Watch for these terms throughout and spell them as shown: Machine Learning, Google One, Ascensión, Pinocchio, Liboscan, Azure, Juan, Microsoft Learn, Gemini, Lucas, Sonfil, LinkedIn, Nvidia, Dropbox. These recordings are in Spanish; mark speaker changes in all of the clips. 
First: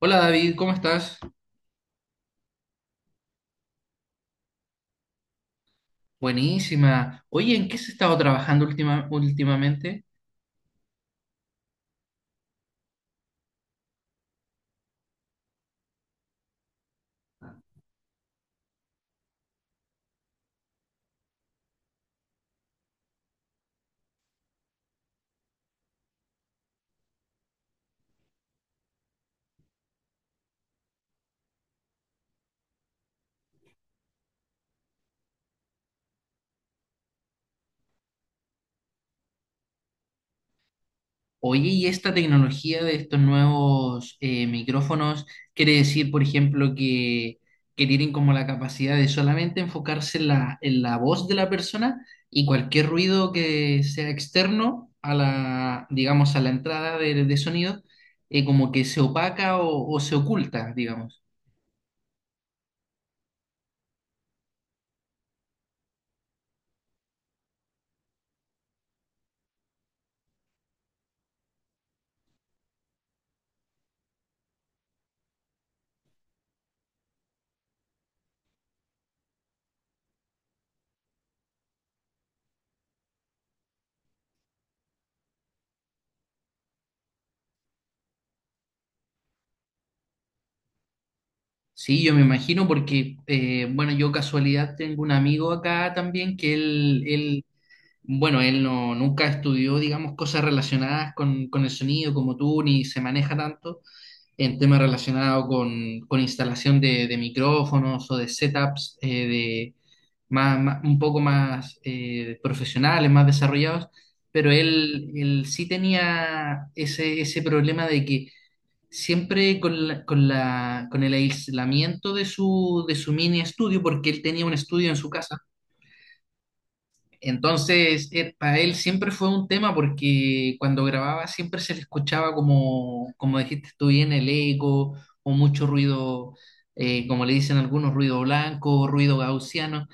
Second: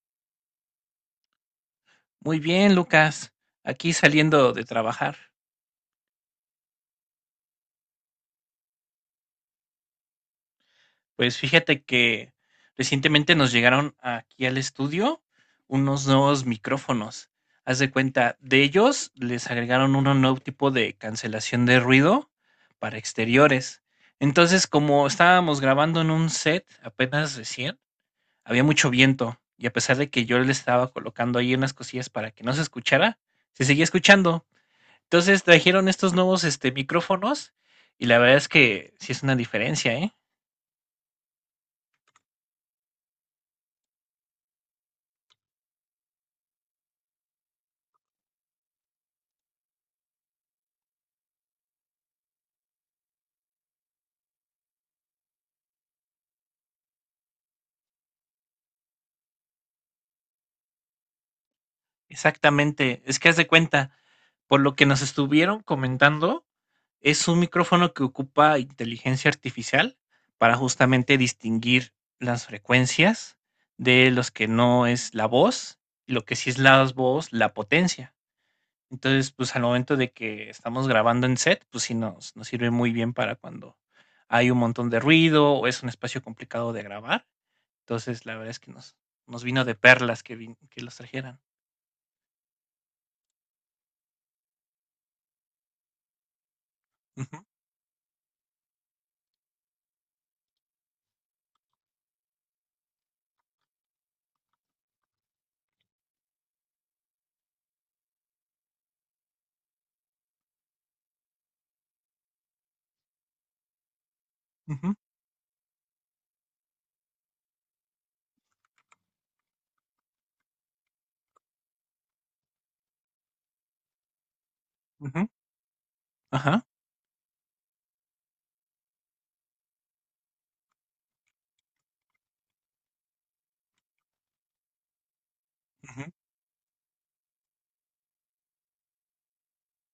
Speaker 1: Hola David, ¿cómo estás?
Speaker 2: Muy bien, Lucas. Aquí saliendo de trabajar.
Speaker 1: Buenísima. Oye, ¿en qué se ha estado trabajando últimamente?
Speaker 2: Pues fíjate que recientemente nos llegaron aquí al estudio unos nuevos micrófonos. Haz de cuenta, de ellos les agregaron un nuevo tipo de cancelación de ruido para exteriores. Entonces, como estábamos grabando en un set apenas recién, había mucho viento y a pesar de que yo le estaba colocando ahí unas cosillas para que no se escuchara, se seguía escuchando. Entonces trajeron estos nuevos micrófonos y la verdad es que sí es una diferencia, ¿eh?
Speaker 1: Oye, ¿y esta tecnología de estos nuevos micrófonos quiere decir, por ejemplo, que tienen como la capacidad de solamente enfocarse en en la voz de la persona y cualquier ruido que sea externo a la, digamos, a la entrada de sonido, como que se opaca o se oculta, digamos?
Speaker 2: Exactamente, es que haz de cuenta, por lo que nos estuvieron comentando, es un micrófono que ocupa inteligencia artificial para justamente distinguir las frecuencias de los que no es la voz y lo que sí es la voz, la potencia. Entonces, pues, al momento de que estamos grabando en set, pues sí nos sirve muy bien para cuando hay un montón de ruido, o es un espacio complicado de grabar. Entonces, la verdad es que nos vino de perlas que vin que los trajeran.
Speaker 1: Sí, yo me imagino porque, bueno, yo casualidad tengo un amigo acá también que él
Speaker 2: Ujú,
Speaker 1: bueno, él no, nunca estudió, digamos, cosas relacionadas con el sonido como tú, ni se maneja tanto en temas relacionados con instalación de micrófonos o de setups de un poco más profesionales, más desarrollados, pero
Speaker 2: ujú,
Speaker 1: él sí tenía ese problema de que siempre con el aislamiento de de su mini estudio, porque él tenía un estudio en su
Speaker 2: ujú,
Speaker 1: casa.
Speaker 2: ajá,
Speaker 1: Entonces, para él siempre fue un tema porque cuando grababa siempre se le escuchaba como, como dijiste tú bien, el eco o mucho
Speaker 2: ujú,
Speaker 1: ruido, como le dicen algunos, ruido blanco, ruido gaussiano.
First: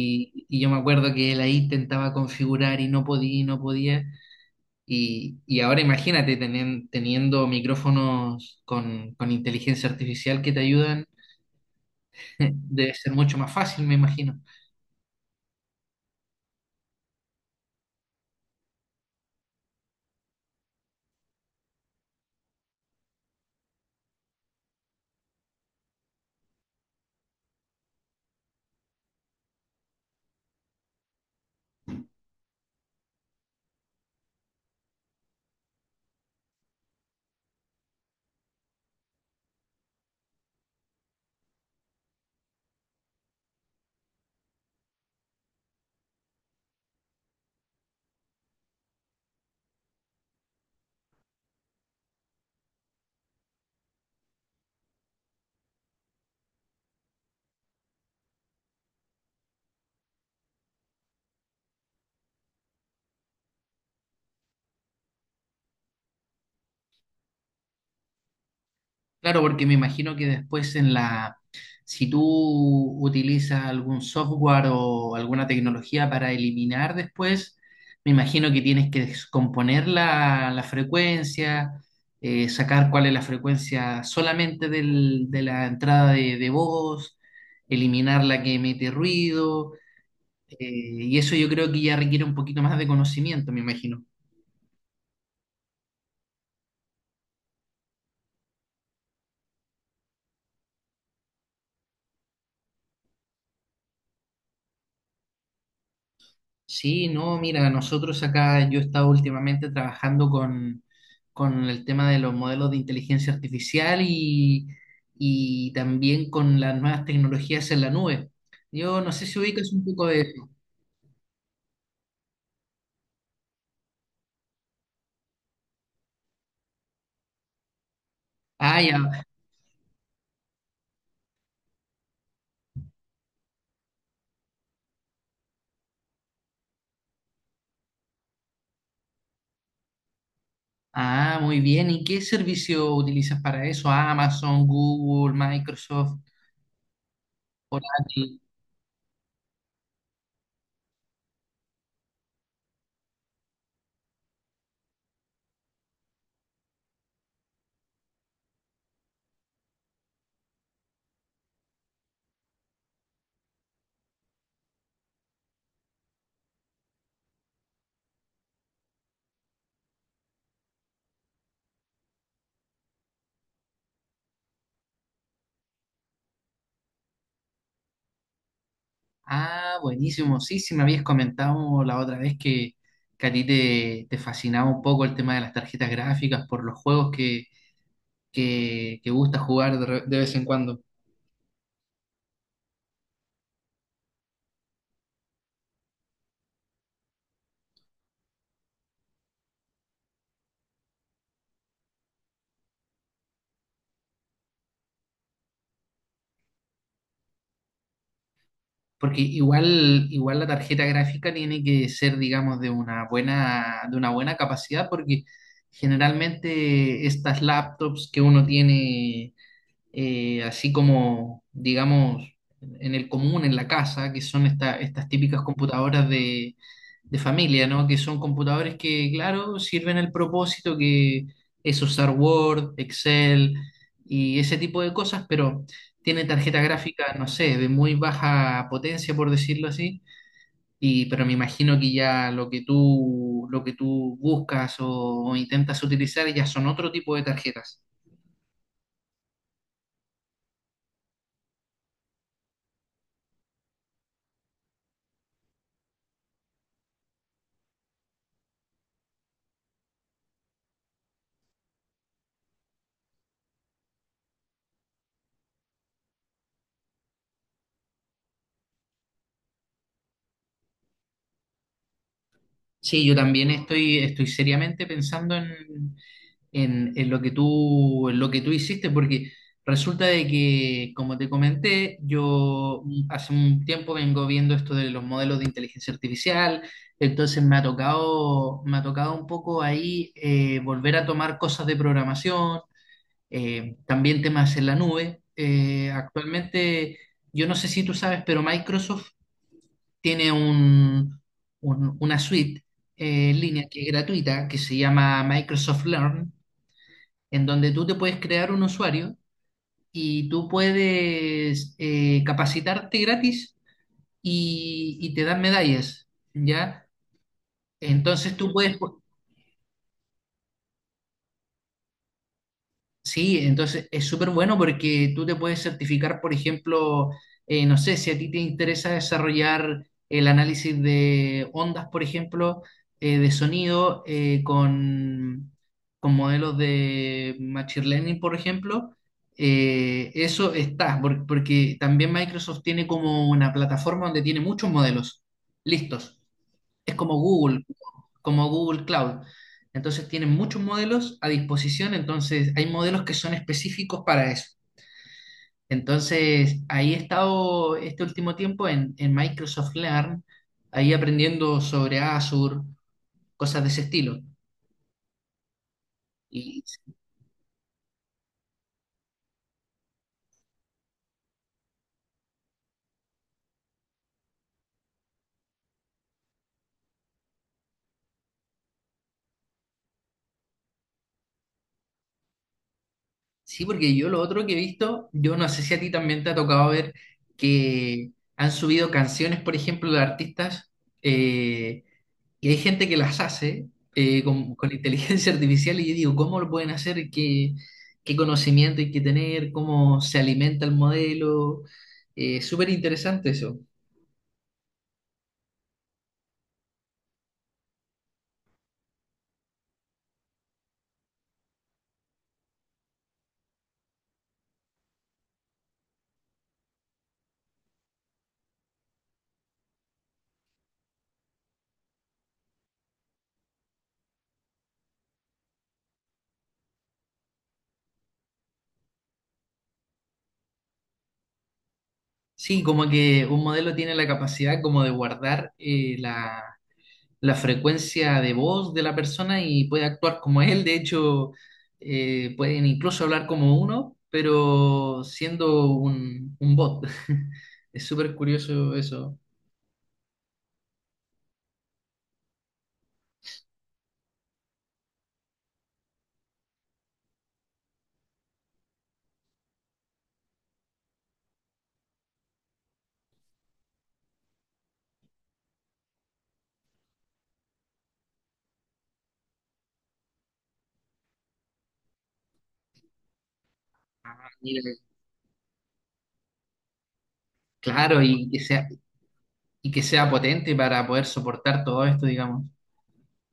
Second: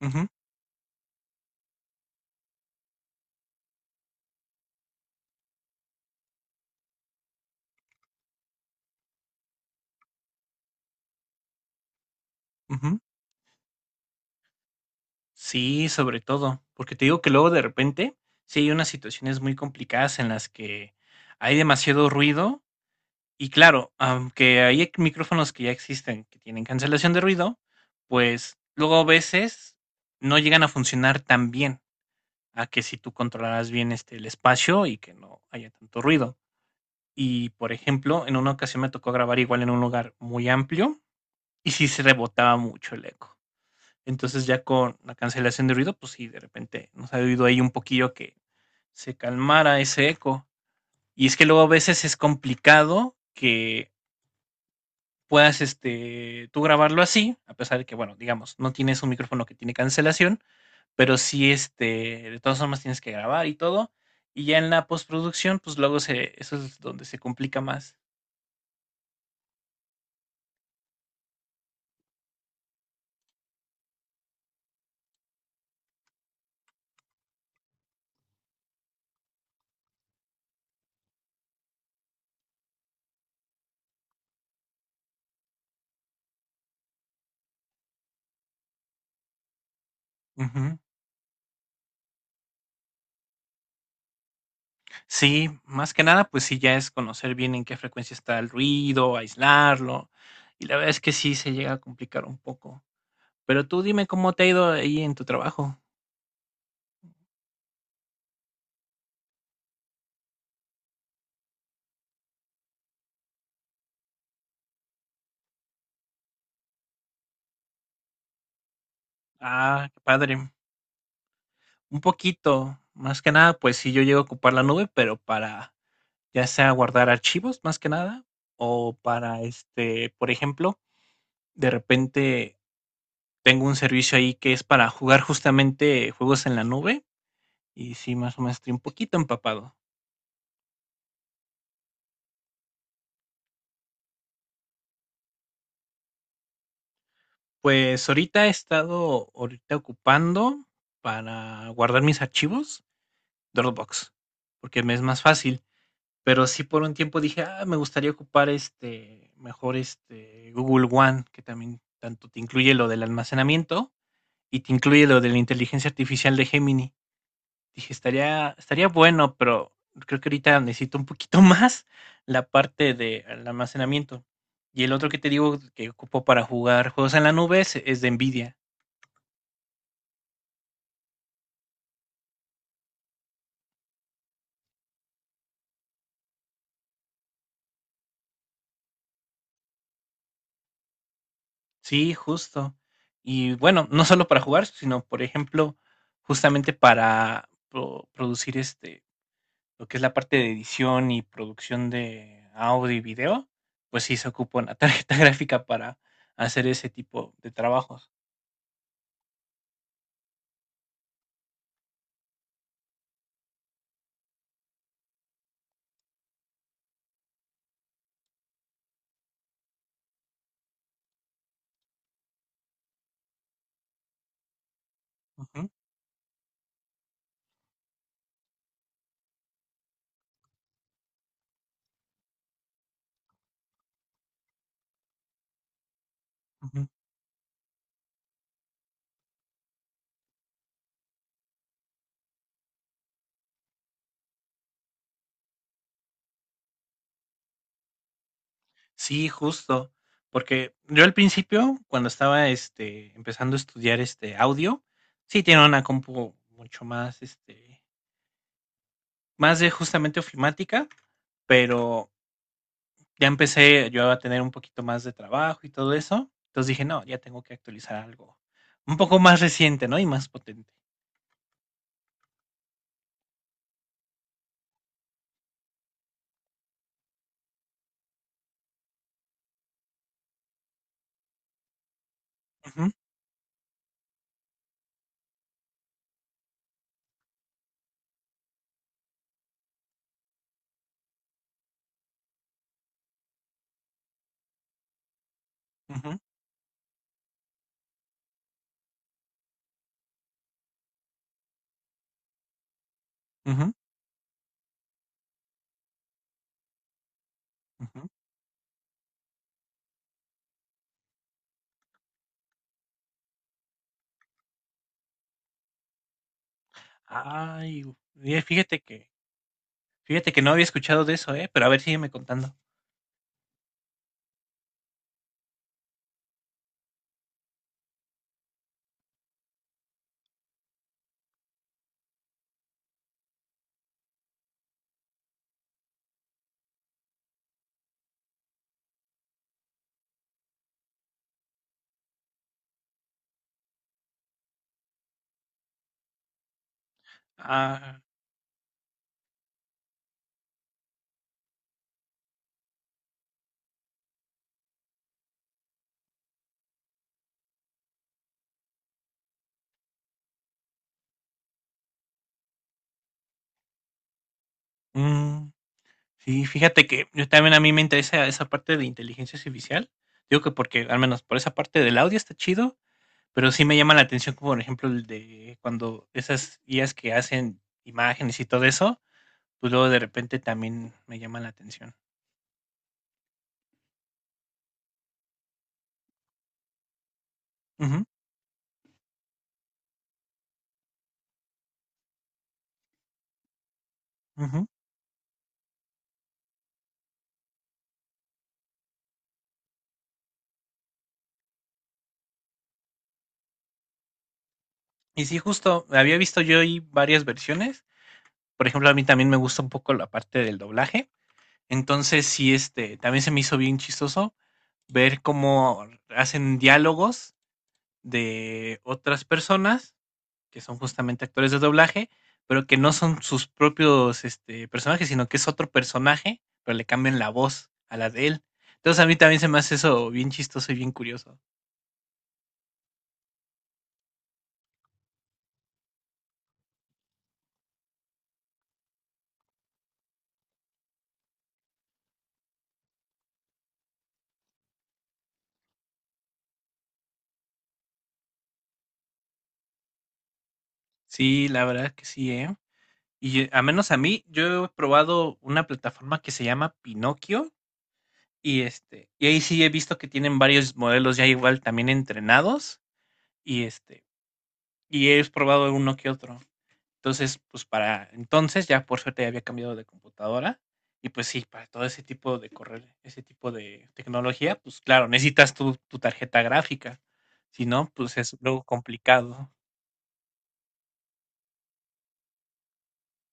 Speaker 2: ujú,
Speaker 1: y yo me acuerdo que él ahí intentaba configurar y no podía, y no podía. Y ahora imagínate teniendo micrófonos con inteligencia artificial que te ayudan, debe
Speaker 2: ujú.
Speaker 1: ser mucho más fácil, me imagino.
Speaker 2: Sí, sobre todo, porque te digo que luego de repente, sí hay unas situaciones muy complicadas en las que hay demasiado ruido. Y claro, aunque hay micrófonos que ya existen, que tienen cancelación de ruido, pues luego a veces no llegan a funcionar tan bien, a que si tú controlaras bien el espacio y que no haya tanto ruido. Y por ejemplo, en una ocasión me tocó grabar igual en un lugar muy amplio y sí se rebotaba mucho el eco. Entonces ya con la cancelación de ruido, pues sí, de repente nos ha oído ahí un poquillo que se calmara ese eco. Y es que luego a veces es complicado que puedas tú grabarlo así, a pesar de que, bueno, digamos, no tienes un micrófono que tiene cancelación, pero sí, de todas formas tienes que grabar y todo. Y ya en la postproducción, pues luego eso es donde se complica más.
Speaker 1: Claro, porque me imagino que después en si tú utilizas algún software o alguna tecnología para eliminar después, me imagino que tienes que descomponer la frecuencia, sacar cuál es la frecuencia solamente de la entrada de voz, eliminar la que emite ruido.
Speaker 2: Ujú.
Speaker 1: Eh, y eso yo creo que ya requiere un poquito más de conocimiento, me imagino.
Speaker 2: Sí, más que nada, pues sí, ya es conocer bien en qué frecuencia está el ruido, aislarlo. Y la verdad es que sí se llega a complicar un poco. Pero tú dime cómo te ha ido ahí en tu trabajo.
Speaker 1: Sí, no, mira, nosotros acá yo he estado últimamente trabajando con el tema de los modelos de inteligencia artificial y también con las nuevas tecnologías en la nube. Yo no sé si ubicas un
Speaker 2: Ah, qué
Speaker 1: poco de
Speaker 2: padre.
Speaker 1: eso.
Speaker 2: Un poquito. Más que nada, pues sí, yo llego a ocupar la nube, pero para ya sea guardar archivos, más que nada,
Speaker 1: Ah,
Speaker 2: o
Speaker 1: ya.
Speaker 2: para, por ejemplo, de repente tengo un servicio ahí que es para jugar justamente juegos en la nube y sí, más o menos estoy un poquito empapado.
Speaker 1: Ah, muy bien. ¿Y qué servicio utilizas para eso? Amazon, Google, Microsoft,
Speaker 2: Pues
Speaker 1: Oracle.
Speaker 2: ahorita he estado ahorita ocupando para guardar mis archivos Dropbox, porque me es más fácil. Pero sí por un tiempo dije, ah, me gustaría ocupar mejor este Google One, que también tanto te incluye lo del almacenamiento y te incluye lo de la inteligencia artificial de Gemini. Dije, estaría bueno, pero creo que ahorita necesito un poquito más la parte del almacenamiento. Y el otro que te digo que ocupo para jugar juegos en la nube es de Nvidia.
Speaker 1: Ah, buenísimo. Sí, sí, me habías comentado la otra vez que a ti te fascinaba un poco el tema de las tarjetas gráficas por los juegos que gusta jugar de, de vez en cuando.
Speaker 2: Sí, justo. Y bueno, no solo para jugar, sino por ejemplo, justamente para producir lo que es la parte de edición y producción de audio y video, pues sí se ocupa una tarjeta gráfica para hacer ese tipo de trabajos.
Speaker 1: Porque igual, igual la tarjeta gráfica tiene que ser, digamos, de una buena capacidad, porque generalmente estas laptops que uno tiene así como, digamos, en el común, en la casa, que son estas típicas
Speaker 2: Ujú,
Speaker 1: computadoras de familia, ¿no? Que son computadores que, claro, sirven el propósito que es usar Word, Excel y ese tipo de cosas, pero tiene tarjeta
Speaker 2: ujú.
Speaker 1: gráfica, no sé, de muy baja potencia, por decirlo así. Y pero me imagino que ya lo que tú buscas o intentas utilizar ya son otro tipo de tarjetas.
Speaker 2: Sí, justo, porque yo al principio, cuando estaba, empezando a estudiar, audio, sí tenía una compu mucho más, más de justamente ofimática, pero ya empecé yo a tener un poquito más de trabajo y todo eso, entonces dije: "No, ya tengo que actualizar algo un poco más reciente, ¿no? Y más potente".
Speaker 1: Sí, yo también estoy, estoy seriamente pensando en lo que tú, en lo que tú hiciste, porque resulta de que, como te comenté, yo
Speaker 2: Ujú,
Speaker 1: hace un tiempo vengo viendo esto de los modelos de inteligencia artificial, entonces me ha tocado un poco ahí volver a tomar cosas de programación, también temas en la nube.
Speaker 2: ujú,
Speaker 1: Actualmente, yo no sé si tú sabes, pero Microsoft tiene una suite en línea
Speaker 2: ujú,
Speaker 1: que es gratuita, que se llama Microsoft Learn, en donde tú te
Speaker 2: ujú.
Speaker 1: puedes crear un usuario y tú puedes capacitarte gratis y te dan medallas, ¿ya?
Speaker 2: Ay,
Speaker 1: Entonces
Speaker 2: oye,
Speaker 1: tú puedes,
Speaker 2: fíjate que no había escuchado de eso, ¿eh? Pero a ver, sígueme contando.
Speaker 1: sí, entonces es súper bueno porque tú te puedes certificar, por ejemplo, no sé, si a ti te interesa desarrollar el análisis de ondas, por ejemplo, de sonido con modelos de Machine Learning, por ejemplo, eso está, porque también Microsoft tiene como una plataforma donde tiene muchos modelos listos. Es
Speaker 2: Ah,
Speaker 1: como Google Cloud. Entonces tienen muchos modelos a disposición, entonces hay modelos que son específicos para eso. Entonces ahí he estado este último tiempo en Microsoft Learn, ahí aprendiendo sobre Azure, cosas de ese estilo.
Speaker 2: mm. Sí,
Speaker 1: Y
Speaker 2: fíjate que yo también a mí me interesa esa parte de inteligencia artificial. Digo que porque al menos por esa parte del audio está chido, pero sí me llama la atención como por ejemplo el de cuando esas IAs que hacen imágenes y todo eso, pues luego de repente también me llama la atención.
Speaker 1: sí, porque yo lo otro que he visto, yo no sé si a ti también te ha tocado ver
Speaker 2: Ujú,
Speaker 1: que han subido canciones, por ejemplo, de artistas, eh, que hay gente que las hace
Speaker 2: ujú.
Speaker 1: con inteligencia artificial y yo digo, ¿cómo lo pueden hacer? ¿Qué, qué conocimiento hay que tener? ¿Cómo se alimenta el modelo? Súper interesante eso.
Speaker 2: Y sí, justo había visto yo ahí varias versiones. Por ejemplo, a mí también me gusta un poco la parte del doblaje. Entonces, sí, también se me hizo bien chistoso ver cómo hacen diálogos de otras personas que son justamente actores de doblaje, pero que no son sus propios personajes, sino que es otro personaje, pero le cambian la voz a la de él. Entonces a mí también se me hace eso bien chistoso y bien curioso.
Speaker 1: Sí, como que un modelo tiene la capacidad como de guardar la frecuencia de voz de la persona y puede actuar como él. De hecho, pueden incluso hablar como uno, pero siendo un bot. Es súper curioso eso.
Speaker 2: Sí, la verdad que sí, ¿eh? Y a menos a mí, yo he probado una plataforma que se llama Pinocchio y y ahí sí he visto que tienen varios modelos ya igual también entrenados y y he probado uno que otro. Entonces, pues para entonces ya por suerte ya había cambiado de computadora y pues sí, para todo ese tipo de correr, ese tipo de
Speaker 1: Ah,
Speaker 2: tecnología,
Speaker 1: mira.
Speaker 2: pues claro, necesitas tu tarjeta gráfica. Si no,
Speaker 1: Claro,
Speaker 2: pues es luego complicado.
Speaker 1: y que sea potente para poder soportar todo esto, digamos.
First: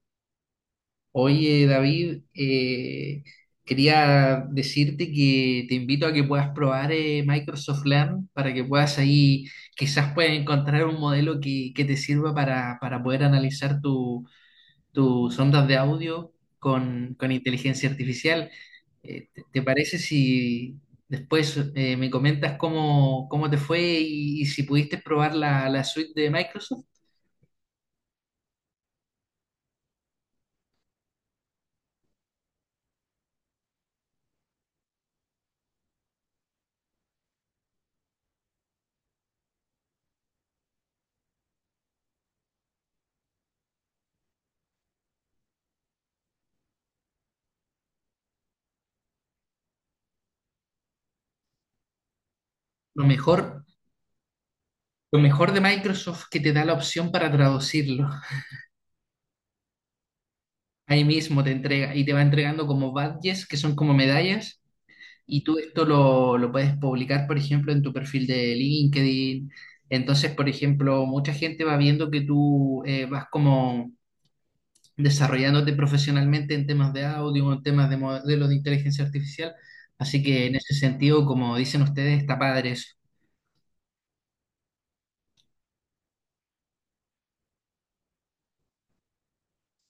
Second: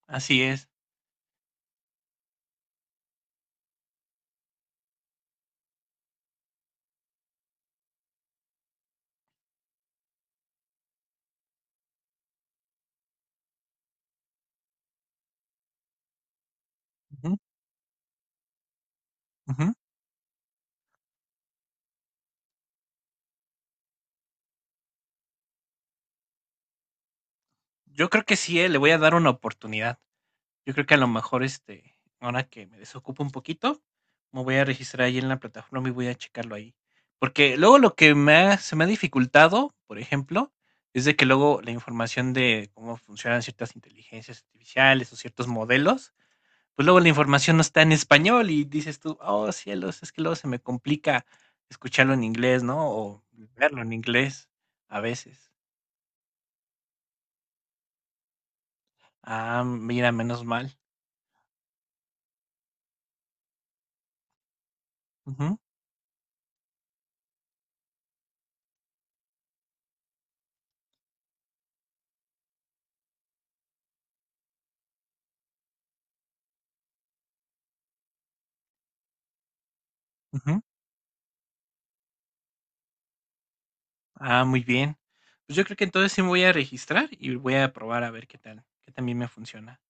Speaker 2: Así es.
Speaker 1: Oye, David, quería decirte que te invito a que puedas probar Microsoft Learn para que puedas ahí, quizás puedas encontrar un modelo que te sirva para poder analizar tus ondas de audio con
Speaker 2: Ujú,
Speaker 1: inteligencia artificial. Te
Speaker 2: ujú.
Speaker 1: parece si después me comentas cómo, cómo te fue y si pudiste probar la suite de Microsoft?
Speaker 2: Yo creo que sí, le voy a dar una oportunidad. Yo creo que a lo mejor, ahora que me desocupo un poquito, me voy a registrar ahí en la plataforma y voy a checarlo ahí. Porque luego lo que se me ha dificultado, por ejemplo, es de que luego la información de cómo funcionan ciertas inteligencias artificiales o ciertos modelos, pues luego la información no está en español y dices tú, oh cielos, es que luego se me complica escucharlo en inglés, ¿no?
Speaker 1: Lo
Speaker 2: O
Speaker 1: mejor,
Speaker 2: verlo en inglés a
Speaker 1: lo mejor
Speaker 2: veces.
Speaker 1: de Microsoft que te da la opción para traducirlo.
Speaker 2: Ah, mira, menos mal.
Speaker 1: Ahí mismo te entrega y te va entregando como badges, que son como medallas, y tú
Speaker 2: Ujú,
Speaker 1: esto lo puedes publicar, por ejemplo, en tu perfil de LinkedIn. Entonces, por ejemplo, mucha gente va viendo que tú vas como desarrollándote profesionalmente en temas de audio, en temas de modelos de inteligencia artificial. Así que en
Speaker 2: ujú.
Speaker 1: ese sentido, como dicen ustedes, está padre eso.
Speaker 2: Ah, muy bien. Pues yo creo que entonces sí me voy a registrar y voy a probar a ver qué tal, qué también me funciona.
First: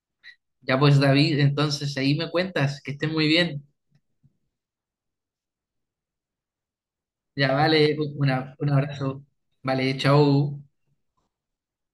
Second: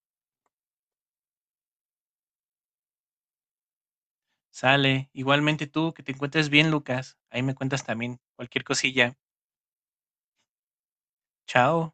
Speaker 1: Ya pues, David, entonces ahí me cuentas, que estés muy bien.
Speaker 2: Sale. Igualmente tú, que te encuentres bien, Lucas. Ahí
Speaker 1: Ya
Speaker 2: me cuentas
Speaker 1: vale,
Speaker 2: también cualquier
Speaker 1: un
Speaker 2: cosilla.
Speaker 1: abrazo. Vale, chao.
Speaker 2: Chao.